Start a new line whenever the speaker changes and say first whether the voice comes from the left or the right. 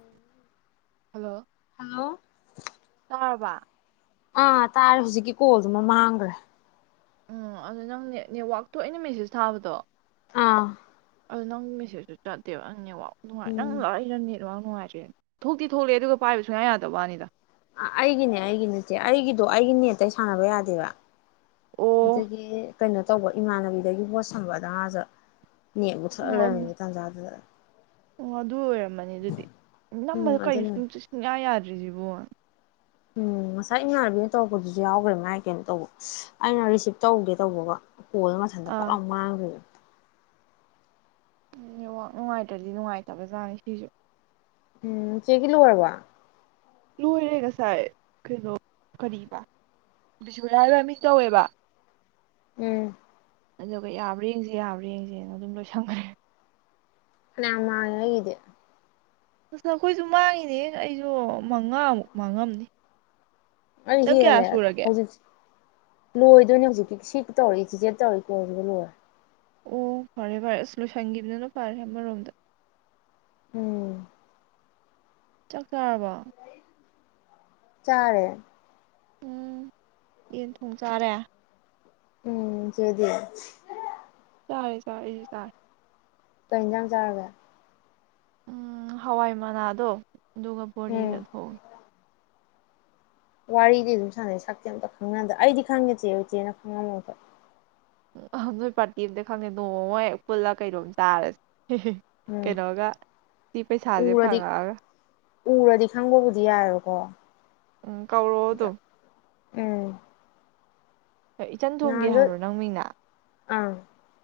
left: ꯎꯝ
right: hello ꯇꯕꯥ
left: ꯑꯥ ꯇꯥꯔꯦ ꯍꯧꯖꯤꯛꯀꯤ ꯀꯣꯜꯗꯨꯃ ꯃꯥꯡꯈ꯭ꯔꯦ
right: ꯎꯝ ꯑꯗꯨ ꯅꯪ ꯅꯦꯠꯋꯥꯛ ꯊꯣꯛꯏꯅ ꯃꯦꯁꯦꯖ ꯊꯥꯕꯗꯣ
left: ꯑꯥ
right: ꯑꯗꯨ ꯅꯪ ꯃꯦꯁꯁꯨ ꯆꯠꯇꯦꯕ ꯅꯪꯅꯦꯕꯣ ꯅꯨꯡꯉꯥꯏ ꯅꯪ
left: ꯎꯝ
right: ꯂꯥꯛꯏꯔꯅꯤ ꯑꯗꯨ ꯅꯨꯡꯉꯥꯏꯇ꯭ꯔꯦ ꯊꯣꯛꯇꯤ ꯊꯣꯛꯂꯛꯑꯦ ꯑꯗꯨꯒ ꯄꯥꯏꯕ ꯁꯨꯡꯌꯥ ꯌꯥꯗꯕꯅꯤꯗ
left: ꯑ ꯑꯩꯒꯤꯅꯦ ꯑꯩꯒꯤ ꯅꯠꯇꯦ ꯑꯩꯒꯤꯗꯣ ꯑꯩꯒꯤ ꯅꯦꯠꯇꯩ ꯁꯥꯟꯅꯕ ꯌꯥꯗꯦꯕ
right: ꯑꯣ
left: ꯑꯗꯒꯤ ꯀꯩꯅꯣ ꯇꯧꯕ ꯏꯃꯥꯟꯅꯕꯤꯗꯒꯤ ꯄꯣꯠ ꯁꯝꯕ ꯑꯗ ꯉꯥꯁꯦ
right: ꯑꯣ ꯑꯗꯨ ꯑꯣ ꯑꯗꯨ ꯑꯣꯏꯔꯝꯃꯅꯤ ꯑꯗꯨꯗꯤ ꯅꯝꯕꯗꯣ
left: ꯎꯝ ꯑꯗꯨꯅ
right: ꯀꯩꯅ ꯁ ꯁꯨꯡꯌꯥ ꯌꯥꯗꯦ ꯔꯤꯖꯤꯕ
left: ꯎꯝ ꯉꯁꯥꯏ ꯏꯃꯥꯟꯅꯕꯤꯅ ꯇꯧꯔꯛꯄꯗꯨꯁꯨ ꯌꯥꯎꯈ꯭ꯔꯦ ꯃꯥꯏ ꯀꯩꯅꯣ ꯇꯧꯕ ꯑꯩꯅ ꯔꯤꯁꯤꯞ ꯇꯧꯒꯦ ꯇꯧꯕꯒ ꯀꯣꯜ ꯃꯁꯟꯗ
right: ꯑꯥ
left: ꯄꯨꯠꯂꯥꯎ ꯃꯥꯡꯈ꯭ꯦ
right: ꯋꯥꯛ ꯅꯨꯡꯉꯥꯏꯇ꯭ꯔꯗꯤ ꯅꯨꯡꯉꯥꯏꯇꯕꯖꯥꯠꯅꯤ ꯁꯤꯁꯨ
left: ꯎꯝ ꯆꯦꯒꯂꯨ ꯀꯣꯔꯕ
right: ꯂꯣꯏꯔꯦ ꯉꯁꯥꯏꯔ ꯀꯩꯅꯣ ꯀꯔꯤꯕ ꯕꯤꯁꯨꯔꯥ ꯂꯃꯤꯡ ꯇꯧꯋꯦꯕ
left: ꯎꯝ
right: ꯑꯗꯨꯒ ꯌꯥꯕ꯭ꯔꯥ ꯌꯦꯡꯁꯦ ꯌꯥꯕ꯭ꯔꯥ ꯌꯦꯡꯁꯦꯅ ꯑꯗꯨꯝ ꯂꯣꯏꯁꯪꯈ꯭ꯔꯦ
left: ꯃ ꯏꯗꯤ
right: ꯑꯁ ꯑꯩꯈꯣꯏꯁꯨ ꯃꯥꯡꯉꯤꯅꯦ ꯑꯩꯁꯨ ꯃꯉꯥꯃꯨꯛ ꯃꯥꯡꯉꯝꯅꯤ
left: ꯑꯩ
right: ꯅꯪ ꯀꯌꯥ
left: ꯍꯦꯜꯂꯦ
right: ꯁꯨꯔꯒꯦ
left: ꯍꯦꯖꯤꯛ ꯂꯣꯏꯗꯣꯏꯅꯦ ꯍꯧꯖꯤꯛꯀꯤ ꯁꯤ ꯇꯧꯔꯤ ꯆꯤꯆꯦ ꯇꯧꯔꯤ ꯀꯣꯜ ꯁꯤꯒ ꯂꯣꯏꯔꯦ꯫
right: ꯑꯣ ꯐꯔꯦ - ꯐꯔꯦ ꯑꯁ ꯂꯣꯏꯁꯟꯈꯤꯕꯗꯨꯅ ꯐꯔꯦ ꯑꯃꯔꯣꯝꯗ꯫
left: ꯎꯝ꯫
right: ꯆꯥꯛ ꯆꯥꯔꯕꯣ?
left: ꯆꯥꯔꯦ ꯫
right: ꯎꯝ ꯌꯦꯟ ꯊꯣꯡ ꯆꯥꯔꯦ꯫
left: ꯎꯝ ꯆꯦꯗꯤ?
right: ꯆꯔꯦ - ꯆꯔꯦ ꯑꯩꯖꯨ ꯆꯔꯦ꯫
left: ꯀꯩ ꯏꯟꯖꯥꯡ ꯆꯥꯔꯒꯦ?
right: ꯎꯝ ꯍꯋꯥꯏ ꯃꯅꯥꯗꯣ ꯑꯗꯨꯒ ꯕꯣꯔꯤꯒ
left: ꯎꯝ
right: ꯊꯣꯉꯤ꯫
left: ꯋꯥꯔꯤꯗꯤ ꯑꯗꯨꯝ ꯁꯥꯟꯅꯩ ꯁꯛꯇꯦ ꯑꯝꯇ ꯈꯪꯍꯟꯗ ꯑꯩꯗꯤ ꯈꯪꯉꯦ ꯆꯦ ꯆꯦꯅ ꯈꯪꯉꯝ ꯃꯣꯏꯕ
right: ꯎ ꯅꯣꯏ ꯄꯥꯔꯇꯤ ꯑꯝꯇ ꯈꯪꯉꯦ ꯅꯣꯡꯃꯃ ꯄꯨꯜꯂꯒ ꯀꯩꯅꯣꯝ ꯆꯥꯔꯁꯦ꯫
left: ꯎꯝ
right: ꯀꯩꯅꯣꯒ ꯁꯤ ꯄꯩꯁꯥꯁꯦ
left: ꯎꯔꯗꯤ
right: ꯐꯪꯉꯛꯑꯒ꯫
left: ꯎꯔꯗꯤ ꯈꯪꯕꯕꯨꯗꯤ ꯌꯥꯏꯕꯀꯣ
right: ꯎꯝ ꯀꯧꯔꯣ ꯑꯗꯨꯝ
left: ꯎꯝ꯫
right: ꯍꯣꯏ ꯏꯆꯟ ꯊꯣꯝꯕꯤ ꯍꯥꯏꯕ꯭ꯔꯣ ꯅꯪ ꯃꯤꯡ ꯅꯥ?
left: ꯑꯥ꯫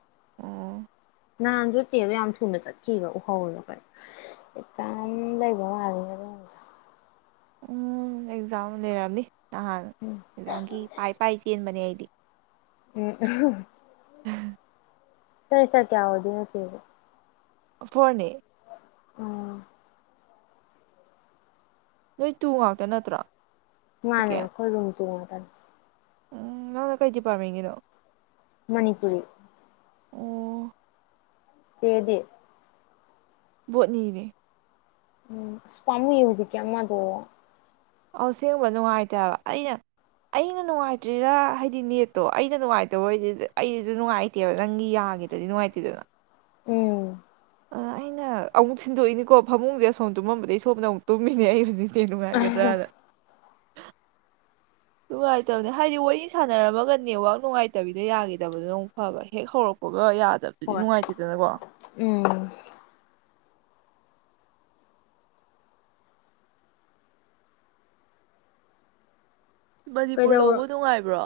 right: ꯑ꯫
left: ꯅꯍꯥꯟꯁꯨ ꯆꯦꯗꯣ ꯌꯥꯝ ꯊꯨꯅ ꯆꯠꯈꯤꯕ ꯎꯍꯧꯅ ꯑꯩꯈꯣꯏꯅ ꯑꯦꯛꯖꯥꯝ ꯂꯩꯕ ꯃꯥꯜꯂꯤ ꯑꯗꯨ
right: ꯎꯝ ꯑꯦꯛꯖꯥꯝ ꯂꯩꯔꯝꯅꯤ꯫ ꯅꯍꯥꯟ
left: ꯎꯝ
right: ꯑꯦꯛꯖꯥꯝꯒꯤ ꯄꯥꯏ - ꯄꯥꯏ ꯆꯦꯟꯕꯅꯦ ꯑꯩ꯫
left: ꯎꯝ
right: [unintelligible]
left: ꯁꯦꯃꯤꯁꯇꯦꯔ ꯀꯌꯥ ꯑꯣꯏꯗꯣꯏ ꯅꯣ ꯆꯦ ꯖꯦ?
right: ꯐꯣꯔꯅꯦ꯫
left: ꯑꯥ꯫
right: ꯅꯣꯏ ꯇꯨ ꯉꯥꯛꯇ ꯅꯠꯇ꯭ꯔꯣ?
left: ꯃꯥꯅꯦ
right: ꯁꯦꯀꯦꯟ
left: ꯈꯣꯏ [unintelligible]
right: ꯎꯝ ꯅꯪꯅ ꯀꯩ ꯗꯤꯄꯥꯔꯠ꯭ ꯃꯦꯟꯠ ꯀꯤꯅꯣ?
left: ꯃꯅꯤꯄꯨꯔꯤ꯫
right: ꯑꯣ꯫
left: ꯆꯦꯗꯤ?
right: ꯕꯣꯠꯅꯤ ꯅꯦ ꯫
left: ꯎꯝ ꯑꯁ ꯄꯥꯃꯨꯏꯌꯦ ꯍꯨꯖꯤꯛꯀꯤ ꯑꯃ ꯗꯣ
right: ꯑꯁꯦꯡꯕ ꯅꯨꯡꯉꯥꯏꯇꯕ ꯑꯩꯅ ꯑꯩꯅ ꯅꯨꯡꯉꯥꯏꯇ꯭ꯔꯤꯔꯥ ꯍꯥꯏꯗꯤ ꯅꯦꯠꯇꯣ ꯑꯩꯅ ꯅꯨꯡꯉꯥꯏꯇꯕ ꯑꯣꯏꯗꯤ ꯑꯩꯁꯨ ꯅꯨꯡꯉꯥꯏꯇꯦꯕ ꯅꯪꯒꯤ ꯌꯥꯈꯤꯗ꯭ꯔꯗꯤ ꯅꯨꯡꯉꯥꯏꯇꯦꯗꯅ
left: ꯎꯝ
right: ꯑ ꯑꯩꯅ ꯑꯃꯨꯛ ꯁꯤꯟꯗꯣꯛꯏꯅꯤꯀꯣ ꯐꯃꯨꯡꯁꯦ ꯑꯁꯣꯝ ꯇꯨꯝꯃꯝꯕꯗꯒꯤ ꯁꯣꯝꯗ ꯑꯃꯨꯛ ꯇꯨꯝꯃꯤꯅꯦ ꯑꯩ ꯍꯨꯖꯤꯛ [unintelligible] ꯅꯨꯡꯉꯥꯏꯇꯕꯅꯦ ꯍꯥꯏꯗꯤ ꯋꯥꯔꯤ ꯁꯥꯟꯅꯔꯝꯃꯒ ꯅꯦꯠꯋꯥꯛ ꯅꯨꯡꯉꯥꯏꯇꯕꯤꯗꯣ ꯌꯥꯈꯤꯗꯕꯗꯣ ꯅ ꯐꯕ ꯍꯦꯛ ꯍꯧꯔꯛꯄ ꯒ ꯌꯥꯗꯕꯁꯨꯗꯤ
left: ꯍꯣꯏ
right: ꯅꯨꯡꯉꯥꯏꯇꯦꯗꯅꯀꯣ꯫
left: ꯎꯝ
right: ꯃꯅꯤꯄꯨꯔ
left: ꯀꯩꯗꯔ
right: ꯂꯧꯕ ꯅꯨꯡꯉꯥꯏꯕ꯭ꯔꯣ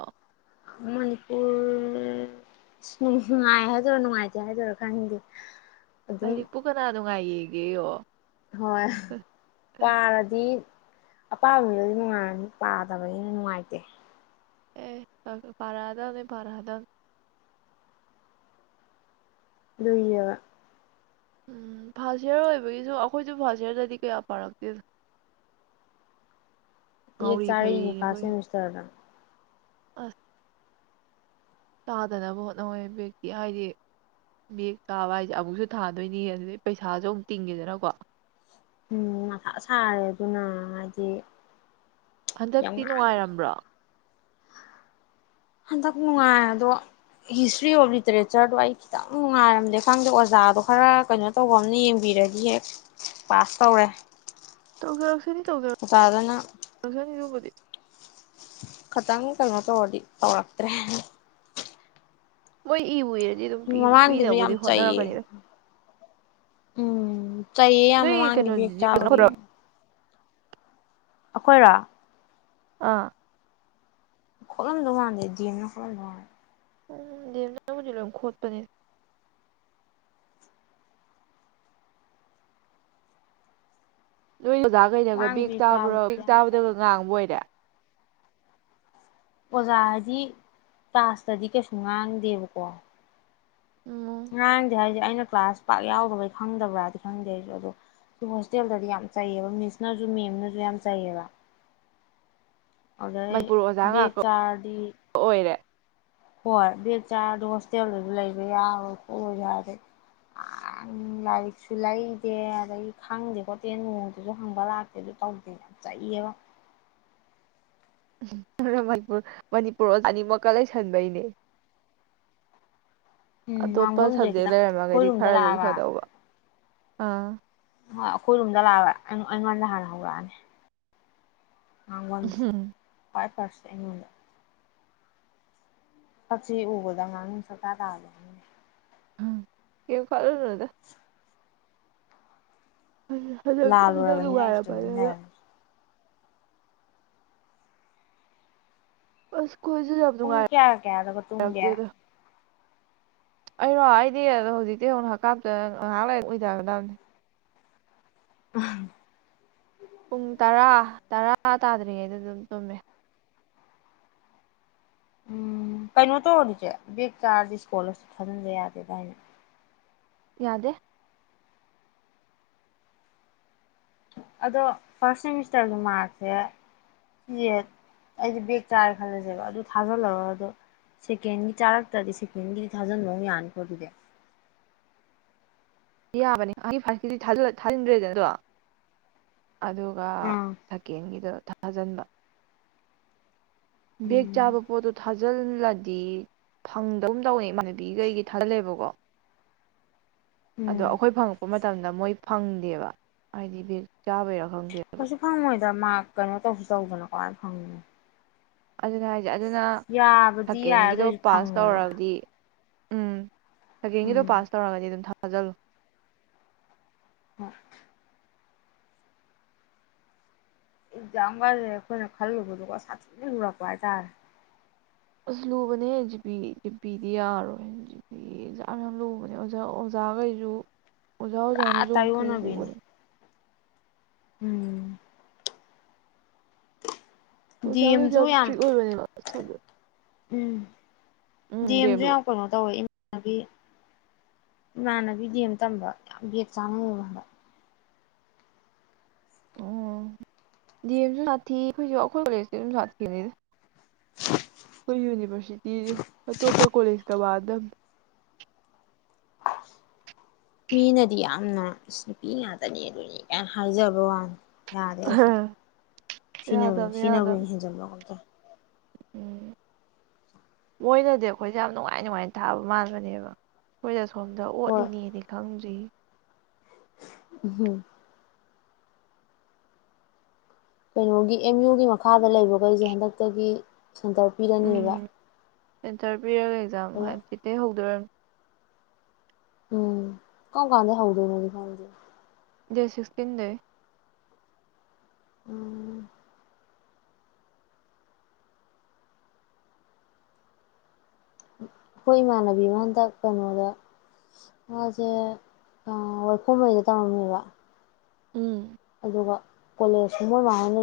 left: ꯃꯅꯤꯄꯨꯔ ꯅꯨꯡꯉꯥꯏ ꯍꯥꯏꯗꯔꯣ ꯅꯨꯡꯉꯥꯏꯇꯦ ꯍꯥꯏꯗꯣꯏꯔꯣ ꯈꯪꯗꯦ ꯑꯗꯨꯝ
right: ꯂꯔꯤꯛꯄꯨ ꯀꯅꯥ ꯅꯨꯡꯉꯥꯏꯌꯦ ꯑꯣ
left: ꯍꯣꯏ ꯄꯥꯔꯗꯤ ꯑꯄꯥꯝꯕꯗꯗꯤꯉꯥꯏꯅꯤ ꯄꯥꯗꯕꯅꯤꯅ ꯅꯨꯡꯉꯥꯏꯇꯦ
right: ꯑꯦ ꯄꯔꯥꯗꯅꯦ ꯄꯔꯥꯗꯥ
left: ꯂꯨꯏꯕ
right: ꯎꯝ ꯐꯥꯥꯁꯁ ꯏꯌꯥꯔ ꯑꯣꯏꯕꯒꯤꯁꯨ ꯑꯩꯈꯣꯏꯁꯨ ꯐꯥꯔꯁ ꯏꯌꯥꯔꯗꯗꯤ ꯀꯌꯥ ꯄꯥꯔꯛꯇꯦꯅꯣ
left: ꯆꯥꯔꯅꯤ ꯐꯥꯁꯦ ꯃꯤꯁꯇꯔꯗ
right: ꯑ ꯆꯥꯗꯅꯕ ꯍꯣꯠꯅꯋꯣꯏ ꯕꯦꯛꯇꯤ ꯍꯥꯏꯗꯤ ꯕꯒ ꯆꯥꯕ ꯍꯥꯏꯁꯦ ꯑꯃꯨꯛꯁꯨ ꯊꯥꯗꯣꯏꯅꯤ ꯑꯗꯨꯗꯤꯩ ꯄꯩꯁꯥꯁꯨ ꯑꯃꯨꯛ ꯇꯤꯡꯒꯦꯗꯅꯀꯣ
left: ꯎꯝ ꯃꯁꯥ ꯁꯥꯔꯦ ꯑꯗꯨꯅ ꯍꯥꯏꯗꯤ ꯌꯥꯝ
right: ꯍꯟꯗꯛꯇꯤ
left: ꯉꯥꯡ
right: ꯅꯨꯡꯉꯥꯏꯔꯝꯕ꯭ꯔꯣ
left: ꯍꯟꯗꯛ ꯅꯨꯡꯉꯥꯏꯔ ꯑꯗꯣ ꯍꯤꯁꯇ꯭ꯔꯤ ꯑꯣꯐ ꯂꯤꯇꯔꯦꯆꯔꯗꯣ ꯑꯩ ꯈꯤꯇꯪ ꯅꯨꯡꯉꯥꯏꯔꯝꯗꯦ ꯈꯪꯗꯦ ꯑꯣꯖꯥꯗꯣ ꯈꯔ ꯀꯩꯅꯣ ꯇꯧꯕ ꯑꯃꯅ ꯌꯦꯡꯕꯤꯔꯗꯤ ꯍꯦꯛ ꯄꯥꯁ ꯇꯧꯔꯦ
right: ꯇꯧꯖꯔꯛꯁꯤꯅꯤ
left: ꯑꯣꯖꯥꯗꯨꯅ
right: ꯇꯧꯖꯔꯅꯤ ꯑꯗꯨꯕꯨꯗꯤ
left: ꯈꯤꯇꯪ ꯀꯩꯅꯣ ꯇꯧꯔꯗꯤ ꯇꯧꯔꯛꯇ꯭ꯔꯦ
right: ꯋꯥꯣꯏ ꯏꯕꯨꯌꯦ
left: ꯃꯃꯥꯡꯒꯤꯁꯨ ꯌꯥꯝ ꯆꯥꯌꯦ ꯎꯝ ꯆꯍꯤꯌꯦ ꯌꯥꯝ
right: ꯅꯣꯏ
left: ꯃꯃꯥꯡꯒꯤ
right: ꯀꯩꯅꯣ
left: ꯕꯦꯛ ꯆꯥꯕꯒꯤ
right: ꯖꯤꯞꯅ
left: ꯑꯩꯈꯣꯏꯔꯥ
right: ꯑꯥ
left: ꯈꯨꯣꯂꯂꯝꯗꯉꯗꯦꯗꯤꯅ ꯈꯨꯂꯂꯝꯗꯉ
right: ꯎꯝ ꯗꯦꯕꯅꯥꯒ ꯂ ꯈꯣꯠꯄꯅꯦ ꯅꯣꯏ ꯑꯣꯖꯥꯈꯩꯗꯒ
left: ꯃꯃꯥꯡ
right: ꯕꯦꯛ ꯆꯥꯕ꯭ꯔꯣ
left: ꯆꯥꯕꯗꯨꯗꯤ
right: ꯕꯦꯛ
left: ꯌꯥꯝ
right: ꯆꯥꯕꯗꯒ
left: ꯆꯩꯕ
right: ꯉꯥꯡꯕ ꯑꯣꯏꯣꯏꯔꯦ
left: ꯑꯣꯖꯥ ꯍꯥꯏꯗꯤ ꯇꯥꯁꯇꯗꯤ ꯀꯩꯁꯨ ꯉꯥꯡꯗꯦꯕꯀꯣ
right: ꯎꯝ
left: ꯉꯥꯡꯗꯦ ꯍꯥꯏꯁꯦ ꯑꯩꯅ ꯀ꯭ꯂꯥꯁ ꯄꯥꯛ ꯌꯥꯎꯗꯕꯩ ꯈꯪꯗꯕ꯭ꯔꯥꯗꯤ ꯈꯪꯗꯦ ꯑꯩꯁꯨ ꯑꯗꯣ ꯁꯤ ꯍꯣꯁꯇꯦꯜꯗꯗꯤ ꯌꯥꯝ ꯆꯩꯌꯦꯕ ꯃꯤꯁꯅꯁꯨ ꯃꯦꯝꯅꯁꯨ ꯌꯥꯝ ꯆꯩꯩꯌꯦꯕ ꯑꯗꯨꯖꯩ
right: ꯃꯅꯤꯄꯨꯔ ꯑꯣꯖꯥ
left: ꯕꯦ
right: ꯉꯥꯛꯇ
left: ꯆꯔꯗꯤ
right: ꯑꯣꯏꯔꯦ
left: ꯍꯣꯏ ꯕꯦꯦꯛ ꯆꯥꯔꯗꯤ ꯍꯣꯁꯇꯦꯜ ꯑꯣꯏꯕ ꯂꯩꯕ ꯌꯥꯔꯣꯏ ꯈꯣꯠꯂꯣꯏꯁꯨ ꯍꯥꯏꯗꯤꯩ ꯑ ꯂꯥꯏꯔꯤꯛꯁꯨ ꯂꯩꯇꯦ ꯑꯗꯩ ꯈꯪꯗꯦ ꯈꯣꯠꯇꯦ ꯅꯣꯡꯇꯁꯨ ꯍꯪꯕ ꯂꯥꯛꯇꯦ ꯑꯗꯨ ꯇꯧꯗꯦ ꯌꯥꯝ ꯆꯛꯌꯦꯕ
right: ꯃꯅꯤꯄꯨꯔ ꯃꯅꯤꯄꯨꯔꯣ ꯑꯅꯤꯃꯛꯀ ꯂꯩꯁꯟꯕꯩꯅꯦ
left: ꯎꯝ
right: ꯑꯇꯣꯞꯄ
left: ꯉꯥꯡꯐꯝꯁꯦ
right: ꯁꯕꯖꯦꯛ
left: ꯈꯤꯇꯪ ꯑꯩꯈꯣꯏ
right: ꯂꯩꯔꯝꯃꯒꯗꯤ
left: ꯔꯨꯝꯗ
right: ꯈꯔꯁꯨ
left: ꯂꯥꯛꯑꯕ
right: ꯁꯣꯏꯗꯧꯕ ꯑꯥ
left: ꯍꯣꯏ ꯑꯩꯈꯣꯏꯔꯣꯝꯗ ꯂꯥꯛꯑꯕ ꯑꯩꯉꯣꯟꯗ ꯍꯥꯟꯅ ꯍꯧꯔꯛꯑꯅꯤ ꯑꯥꯡꯉꯁꯤ ꯄꯠ ꯄꯔꯁ ꯑꯩꯉꯣꯟꯗ ꯐꯁꯤ ꯎꯕꯗ ꯉꯅꯤ ꯁꯇ ꯇꯥꯒ
right: ꯎꯝ ꯀꯩꯝ ꯈꯜꯂꯨꯅꯨꯗ ꯍꯟ ꯍꯟꯂꯛ ꯍꯟꯗꯛ
left: ꯂꯥꯜꯂꯨꯔꯕꯅꯤꯅ ꯑꯩꯁꯨ ꯇꯨꯃꯤꯟ
right: ꯂꯨꯉꯥꯏꯔꯕꯅꯤ ꯍꯂꯛ
left: ꯂꯩꯔꯅꯤ
right: ꯑꯁ ꯈꯣꯏꯁꯨ ꯌꯥꯝ
left: ꯄꯨꯡ ꯀꯌꯥ ꯀꯌꯥꯗꯒ ꯇꯨꯝꯒꯦ
right: ꯅꯨꯡꯉꯥꯏꯔꯛꯇꯦꯗ ꯑꯩꯔꯣ ꯑꯩꯗꯤ ꯑꯗꯣ ꯍꯧꯖꯤꯛꯇꯩ ꯍꯧ ꯅ ꯍꯥꯀꯥꯝ ꯆꯜ ꯉꯍꯥꯛ ꯂꯩꯔ ꯎꯏꯗꯒꯔꯗꯝꯅꯤ
left: [unintelligible]
right: ꯄꯨꯡ ꯇꯔꯥ ꯇꯔꯥ ꯇꯥꯗ꯭ꯔꯤꯉꯩꯗ ꯑꯗꯨꯝ ꯇꯨꯝꯃꯦ
left: ꯎꯝ ꯀꯩꯅꯣ ꯇꯧꯔꯗꯤꯆꯦ ꯕꯦꯛ ꯆꯥꯔꯗꯤ ꯏꯁꯀꯣꯜꯂꯔꯁꯤꯞ ꯊꯥꯖꯟꯕ ꯌꯥꯗꯦ ꯗꯥꯏꯅꯦ
right: ꯌꯥꯗꯦ
left: ꯑꯗꯣ ꯐꯥꯔꯁ ꯁꯦꯃꯤꯁꯇꯔꯗ ꯃꯥꯛꯁꯦ [unintelligible] ꯑꯩꯗꯤ ꯕꯦꯒ ꯆꯥꯔꯦ ꯈꯜꯂꯖꯦꯕ ꯑꯗꯨ ꯊꯥꯖꯜꯂꯒ ꯑꯗꯣ ꯁꯦꯀꯦꯟꯒꯤ ꯆꯥꯔꯛꯇ꯭ꯔꯗꯤ ꯁꯦꯀꯦꯟꯒꯤ ꯊꯥꯖꯟꯕ ꯑꯃꯨꯛ ꯌꯥꯅꯤꯀꯣ ꯑꯗꯨꯗꯤ
right: ꯌꯥꯕꯅꯦ ꯑꯩꯒꯤ ꯐꯥꯁꯀꯤꯗꯤ ꯊꯥꯖꯤꯟꯗ꯭ꯔꯦꯗ ꯑꯗꯣ ꯑꯗꯨꯒ
left: ꯑꯥ
right: ꯁꯀꯦꯟꯒꯤꯗꯣ ꯊꯥꯖꯟꯕ ꯕꯦꯛ
left: ꯎꯝ
right: ꯆꯥꯕ ꯄꯣꯠꯇꯣ ꯊꯥꯖ ꯊꯥꯖꯜꯂꯗꯤ ꯐꯪꯗꯒꯨꯝ ꯇꯧꯋꯦ ꯏꯃꯥꯟꯅꯕꯤꯒꯤꯗꯣ ꯑꯩꯒꯤ ꯊꯥꯖꯜꯂꯦꯕꯀꯣ ꯑꯗꯣ
left: ꯎꯝ
right: ꯑꯈꯣꯏ ꯐꯪꯉꯛꯄ ꯃꯇꯝ ꯇꯝꯗ ꯃꯣꯏ ꯐꯪꯗꯦꯕ ꯍꯥꯏꯗꯤ ꯕꯦꯛ ꯆꯥꯕꯩꯔꯛ
left: ꯀꯁꯨ ꯐꯪꯉꯣꯏ ꯗ ꯃꯥꯛ ꯀꯩꯅꯣ ꯇꯧꯁꯨ ꯇꯧꯗꯅ ꯀꯃꯥꯏ ꯐꯪ
right: ꯑꯗꯨꯅꯦ ꯍꯥꯏ ꯑꯗꯨꯅ
left: ꯌꯥꯕꯗꯤ ꯌꯥꯏ ꯑꯗꯨ
right: ꯁꯀꯦꯟꯒꯤꯗꯣ
left: ꯑꯣꯏꯁꯨ
right: ꯄꯥꯁ
left: ꯐꯪꯉꯣꯏꯕ
right: ꯇꯧꯔꯗꯤ ꯁꯀꯦꯟꯒꯤꯗꯣ
left: ꯎꯝ
right: ꯄꯥꯁ ꯇꯧꯔꯒꯗꯤ ꯑꯗꯨꯝ ꯊ ꯊꯥꯖꯜꯂꯨ
left: ꯍꯣꯏ ꯑꯦꯛꯖꯥꯝ ꯒꯥꯖꯦ ꯑꯈꯣꯏꯅ ꯈꯜꯂꯨꯕꯗꯨꯒ ꯁꯥꯊꯤꯅ ꯂꯨꯔꯝꯕ ꯍꯥꯏꯇꯥꯔꯦ
right: ꯑꯁ ꯂꯨꯕꯅꯦ ꯖꯤꯄꯤ ꯖꯤꯄꯤꯗꯤ ꯌꯥꯔꯣꯏ ꯖꯤꯄꯤ ꯖꯥꯝ ꯌꯥꯝ ꯂꯨꯕꯅꯦ ꯑꯣꯖꯥ ꯑꯣꯖꯥꯒꯩꯖꯨ ꯑꯣꯖꯥ
left: ꯄꯨꯔꯥ
right: ꯑꯣꯖꯥꯅꯖꯨ ꯑꯃꯨꯛ ꯄꯨ
left: ꯇꯥꯏꯌꯣꯟꯅꯕꯤꯅꯤ
right: ꯄꯨꯕꯅꯤ
left: ꯎꯝ [unintelligible] ꯗꯤ
right: ꯑꯣꯖꯥꯒꯩꯖꯦ
left: ꯑꯦꯝꯁꯨ
right: ꯌꯥꯝ ꯏꯁꯇ꯭ꯔꯤꯛ ꯑꯣꯏꯕꯅꯦꯕ
left: ꯎꯝ ꯗꯤ
right: ꯎꯝ
left: ꯌꯦꯝ ꯖꯨ
right: ꯗꯦꯝꯗꯣ
left: ꯌꯥꯝ ꯀꯩꯅꯣ ꯇꯧꯋꯦ ꯅꯕꯤ ꯏꯃꯥꯟꯅꯕꯤ ꯗꯤ ꯑꯦꯝ ꯇꯝꯕ ꯌꯥꯝ ꯕꯦꯛ ꯆꯥꯅꯩꯕ ꯍꯟꯗꯛ
right: ꯑꯣ ꯗꯤꯑꯦꯝꯖꯨ ꯁꯥꯊꯤ ꯑꯈꯣꯏꯖꯨ ꯑꯈꯣꯏ ꯀꯣꯂꯦꯖꯇꯤ ꯑꯗꯨꯝ ꯁꯥꯊꯤꯕꯅꯤ ꯑꯈꯣꯏ ꯌꯨꯅꯤꯕꯔꯁꯤꯇꯤꯖꯦ ꯑꯇꯣꯞꯄ ꯀꯣꯂꯦꯖ ꯀ ꯃꯥꯟ ꯗꯝ
left: ꯃꯤꯅꯗꯤ ꯌꯥꯝꯅ ꯑꯁ ꯅꯨꯄꯤ ꯉꯥꯛꯇꯅꯤ ꯑꯗꯨꯅꯤ ꯀꯥꯏ ꯍꯥꯏꯖꯕ ꯋꯥꯅꯤ ꯌꯥꯔꯦ ꯑꯩꯁꯨꯨꯝ ꯁꯤꯅꯕꯨ
right: ꯌꯥꯗꯕꯅꯤ
left: ꯁꯤꯅꯕꯨ ꯍꯦꯟ
right: ꯌꯥꯗꯕꯅꯤ
left: ꯍꯦꯟꯖꯟꯕꯔ꯭ ꯀꯩ ꯅꯣꯝ ꯇꯧꯏ
right: ꯎꯝ ꯃꯣꯏꯅꯗꯤ ꯑꯩꯈꯣꯏꯁꯦ ꯌꯥꯝ ꯅꯨꯡꯉꯥꯏ ꯅꯨꯡꯉꯥꯏꯅ ꯊꯥꯕ ꯃꯥꯟꯕꯅꯦꯕ ꯑꯩꯈꯣꯏꯗ ꯃꯐꯝꯗ
left: ꯍꯣꯏ
right: ꯑꯣꯠꯂꯤꯅꯦꯗꯤ ꯈꯪꯗ꯭ꯔꯤ
left: ꯎꯝ ꯀꯩꯅꯣꯒꯤ ꯑꯦꯝ ꯌꯨꯒꯤ ꯃꯈꯥꯗ ꯂꯩꯕꯈꯩꯁꯦ ꯍꯟꯗꯛꯇꯒꯤ ꯁꯟꯗꯣꯔꯄꯤꯔꯅꯦꯕ
right: ꯍꯦꯟꯇꯔ ꯄꯤꯔꯒ ꯑꯦꯛꯖꯥꯝ ꯍꯥꯡꯆꯤꯠꯇꯩꯩ ꯍꯧꯗꯣꯏꯔꯝꯅꯤ
left: ꯎꯝ ꯀ ꯀꯥꯟꯗ ꯍꯧꯥꯎꯗꯦꯒꯤ ꯐꯗ
right: ꯗꯦ ꯁꯤꯛꯁꯇꯤꯟ ꯗꯦ
left: ꯎꯝ ꯑꯩꯈꯣꯏ ꯏꯃꯥꯟꯅꯕꯤ ꯑꯃ ꯍꯟꯗꯛ ꯀꯩꯅꯣꯗ ꯃꯥꯁꯦ ꯋꯥꯏꯈꯣꯉꯩꯗ ꯇꯧꯔꯝꯃꯦꯕ
right: ꯎꯝ
left: ꯑꯗꯨꯒ ꯀꯣꯂꯦꯖꯀꯨꯝꯕ ꯃꯥꯅ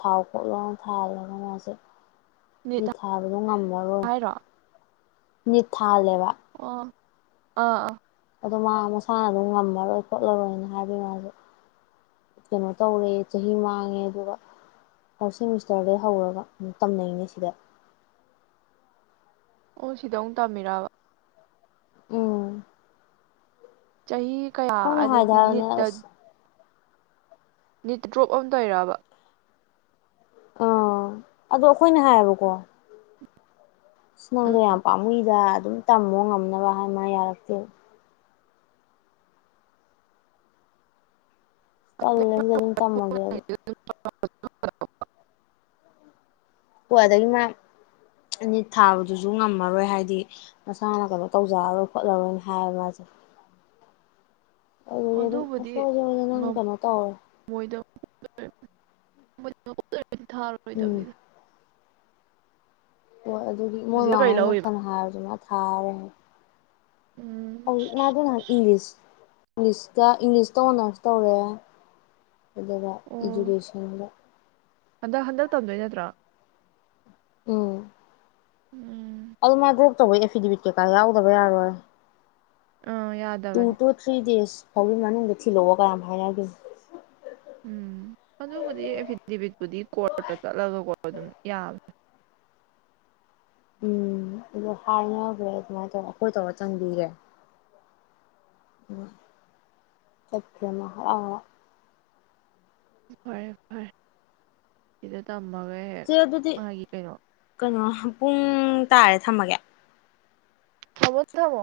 left: ꯊꯥꯎ ꯈꯣꯠꯂ ꯊꯥꯍꯜꯂꯒ ꯃꯥꯁꯦ ꯃꯤ
right: ꯅꯤꯠ
left: ꯊꯥꯕꯗꯣ ꯉꯝꯕꯔꯣꯏ
right: ꯍꯥꯏꯔꯣ
left: ꯃꯤ ꯊꯥꯜꯂꯦꯕ
right: ꯑꯣ ꯑꯥ ꯑ
left: ꯑꯗꯣ ꯃꯥ ꯃꯁꯥꯅ ꯑꯗꯨꯝ ꯉꯝꯃꯔꯣꯏ ꯈꯣꯠꯂꯔꯣꯏꯅ ꯍꯥꯏꯕꯒꯤ ꯃꯥꯁ ꯀꯩꯅꯣ ꯇꯧꯔꯦ ꯆꯍꯤ ꯃꯥꯡꯉꯦ ꯑꯗꯨꯒ ꯐꯥꯔꯁ ꯁꯦꯃꯤꯁꯇꯔꯗꯩ ꯍꯧꯔꯒ ꯇꯝꯅꯩꯅꯦ ꯁꯤꯗ
right: ꯑꯣ ꯁꯤꯗ ꯑꯃꯨꯛ ꯇꯥꯃꯤꯔꯛꯕ
left: ꯎꯝ
right: ꯆꯍꯤ ꯀꯌꯥ
left: ꯑꯩꯈꯣꯏꯅ ꯍꯥꯏꯗ
right: ꯑꯗꯩꯗꯤ
left: ꯍꯥꯏꯕꯅꯦ
right: ꯅꯤꯠꯇ
left: ꯑꯁ
right: ꯅꯤꯠ ꯗ꯭ꯔꯣꯞ ꯑꯝꯗ ꯑꯣꯏꯔꯕ
left: ꯑꯣ ꯑꯗꯣ ꯑꯩꯈꯣꯏꯅ ꯍꯥꯏꯌꯦꯕꯀꯣ ꯑ
right: ꯎꯝ
left: ꯅꯪꯗꯣ ꯌꯥꯝ ꯄꯥꯝꯃꯨꯏꯗ ꯑꯗꯨꯝ ꯇꯝꯃꯣ ꯉꯝꯅꯕ ꯍꯥꯏꯃ ꯌꯥꯔꯛꯇꯦ ꯂ ꯑꯗꯨꯝ ꯇꯝꯃꯒꯦꯦ
right: [inaudible]
left: ꯍ ꯑꯗꯨꯗꯒꯤ ꯃꯥ ꯑꯅꯤ ꯊꯥꯕꯗꯨꯁꯨ ꯉꯝꯃꯔꯣꯏ ꯍꯥꯏꯗꯤ ꯃꯁꯥꯅ ꯀꯩꯅꯣ ꯇꯧꯖꯔꯔꯣꯏ ꯈꯣꯠꯂꯔꯣꯏꯅ ꯍꯥꯏꯕ ꯃꯥꯁꯦ ꯑꯗꯨꯗꯒꯤ ꯑꯗꯨꯝ ꯑꯁ
right: ꯑꯗꯨꯕꯨꯗꯤ
left: ꯁꯣꯏꯁꯦ ꯍꯣꯏꯁꯦ ꯅꯪ ꯀꯩꯅꯣ ꯇꯧꯔꯦ
right: ꯉꯝꯃꯣꯏꯗ [inaudible]
left: ꯎꯝ
right: ꯊꯥꯔꯣꯏꯗꯕꯅꯤꯅ
left: ꯍꯣꯏ ꯑꯗꯨꯗꯤ
right: ꯍꯧꯖꯤꯛ
left: ꯃꯣꯏꯃꯥ
right: ꯀꯩ
left: ꯍꯣꯏꯅ
right: ꯂꯧꯔꯤꯕ
left: ꯐꯅ ꯍꯥꯏꯔꯗꯨꯅ ꯊꯥꯔꯦ
right: ꯎꯝ
left: ꯍꯧꯖꯤꯛ ꯃꯥꯗꯨ ꯏꯪꯂꯤꯁ ꯏꯪꯂꯤꯁꯇ ꯏꯪꯂꯤꯁꯇ ꯑꯣꯅꯔ꯭ꯁ ꯇꯧꯔꯦ ꯑꯗꯨꯗꯕ
right: ꯑꯣ
left: ꯏꯗꯨꯨꯀꯦꯁꯟ
right: ꯍꯟꯗꯛ ꯍꯟꯗꯛ ꯇꯝꯗꯣꯏ ꯅꯠꯇ꯭ꯔꯥ
left: ꯎꯝ
right: ꯎꯝ
left: ꯑꯗꯨ ꯃꯥ ꯗ꯭ꯔꯣꯞ ꯇꯧꯕꯩ ꯑꯦꯐꯤꯗꯦꯕꯤꯠ ꯀꯩꯀꯥ ꯌꯥꯎꯗꯕ ꯌꯥꯔꯣꯏ
right: ꯑꯥ
left: ꯇꯨ
right: ꯌꯥꯗꯕꯅꯦ
left: ꯇꯨ ꯊ꯭ꯔꯤ ꯗꯦꯁ ꯐꯧꯒꯤ ꯃꯅꯨꯡꯗ ꯊꯤꯜꯂꯛꯑꯣ ꯀꯥꯏꯌꯥꯝ ꯍꯥꯏꯅꯒꯤꯝꯅꯤ
right: ꯎꯝ ꯑꯗꯨꯕꯨꯗꯤ ꯑꯦꯐꯤꯗꯦꯚꯤꯠꯄꯨꯗꯤ ꯀꯣꯔꯠꯇ ꯆꯠꯂꯒꯀꯣ ꯑꯗꯨꯝ ꯌꯥꯕꯅꯦ
left: ꯎꯝ ꯑꯗꯨ ꯍꯥꯏꯅꯈ꯭ꯔꯦ ꯑꯗꯨꯃꯥꯏꯅ ꯇꯧꯔ ꯑꯩꯈꯣꯏ ꯇꯧꯔ ꯆꯪꯕꯤꯔꯦ ꯎꯝ ꯆꯠꯈꯦ
right: ꯐꯔꯦ ꯐꯔꯦ ꯁꯤꯗ ꯇꯝ
left: ꯆꯦ ꯑꯗꯨꯗꯤ ꯀꯩꯅꯣ ꯄꯨꯡ ꯇꯥꯔꯦ ꯊꯝꯃꯒꯦ
right: ꯊꯝꯃꯣ ꯊꯝꯃꯣ